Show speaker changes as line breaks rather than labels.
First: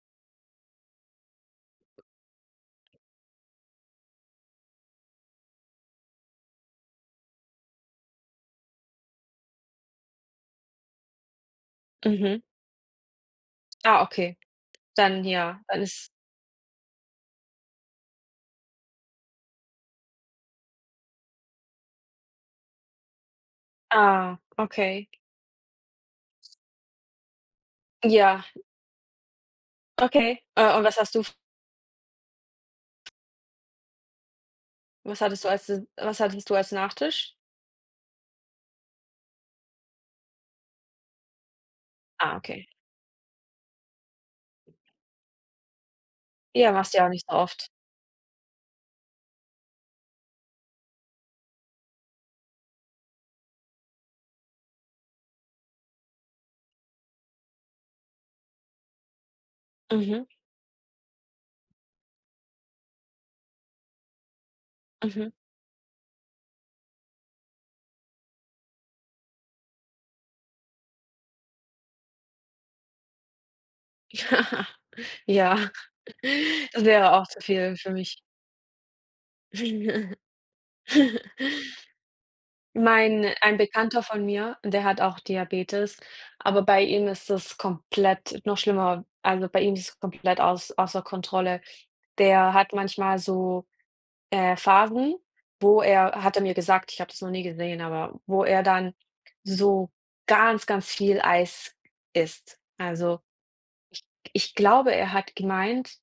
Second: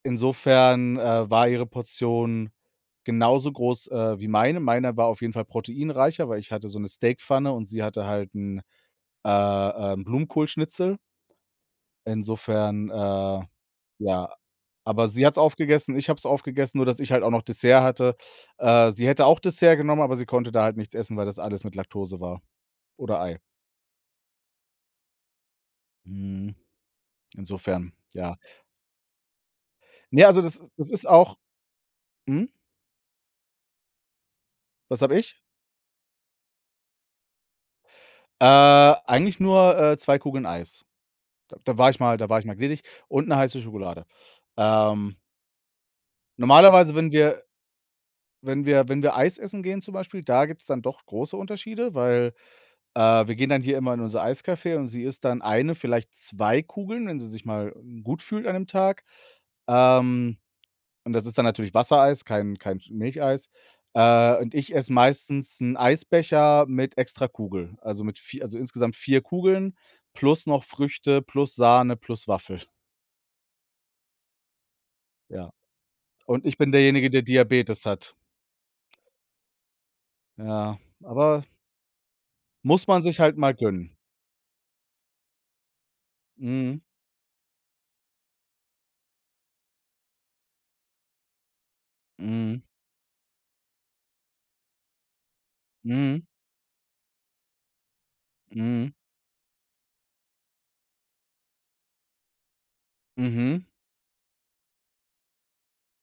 Insofern, äh, war ihre Portion genauso groß, äh, wie meine. Meiner war auf jeden Fall proteinreicher, weil ich hatte so 'ne Steakpfanne und sie hatte halt 'n, äh, ähm, Blumenkohlschnitzel.
Mhm.
Insofern, äh,
Ah,
ja
okay.
aber
Dann,
sie hat's
ja,
aufgegessen,
alles
ich habe es aufgegessen, nur dass ich halt auch noch Dessert hatte. Äh, sie hätte auch Dessert genommen, aber sie konnte da halt nichts essen, weil das alles mit Laktose war oder Ei.
Ah, okay.
Mhm. Insofern, ja.
Ja.
Ne,
Okay.
also, das is
Äh, und
das
was
ist
hast du f
auch Hm? Was habe
Was
ich?
hattest du als De was hattest du als Nachtisch?
Äh, eigentlich nur, äh, 2 Kugeln Eis. D da war ich mal da
Ah,
war ich mal
okay.
gnädig und 'ne heiße Schokolade. Ähm
Ja, machst
normalerweise,
du ja auch
wenn
nicht so
wir
oft.
wenn wir wenn wir Eis essen gehen zum Beispiel, da gibt's dann doch große Unterschiede. Weil, äh, wir gehen dann hier immer in unser Eiscafé und sie isst dann 1, vielleicht 2 Kugeln, wenn sie sich mal, hm, gut fühlt an dem Tag.
Mhm.
Ähm, und das ist dann natürlich Wassereis, kein kein Sch Milcheis. Äh, und ich esse
Mhm.
meistens 'n Eisbecher mit extra Kugel. Also mit 4 also, insgesamt 4 Kugeln plus noch Früchte plus Sahne plus Waffel. Ja,
Ja,
und ich bin
es
derjenige,
wäre
der
auch zu viel
Diabetes
für
hat.
mich.
Ja, aber muss man sich
Mein
halt mal
ein
gönnen.
Bekannter von mir, der hat auch Diabetes, aber
Mhm.
bei ihm ist es komplett noch schlimmer. Also, bei ihm ist komplett auß außer Kontrolle. Der
Mhm.
hat manchmal so, äh, Phasen, wo
Mhm.
er hat er mir gesagt, ich habe das noch nie gesehen, aber wo er
Mhm.
dann so ganz, ganz viel Eis isst. Also,
Mhm.
ich g ich glaube, er hat gemeint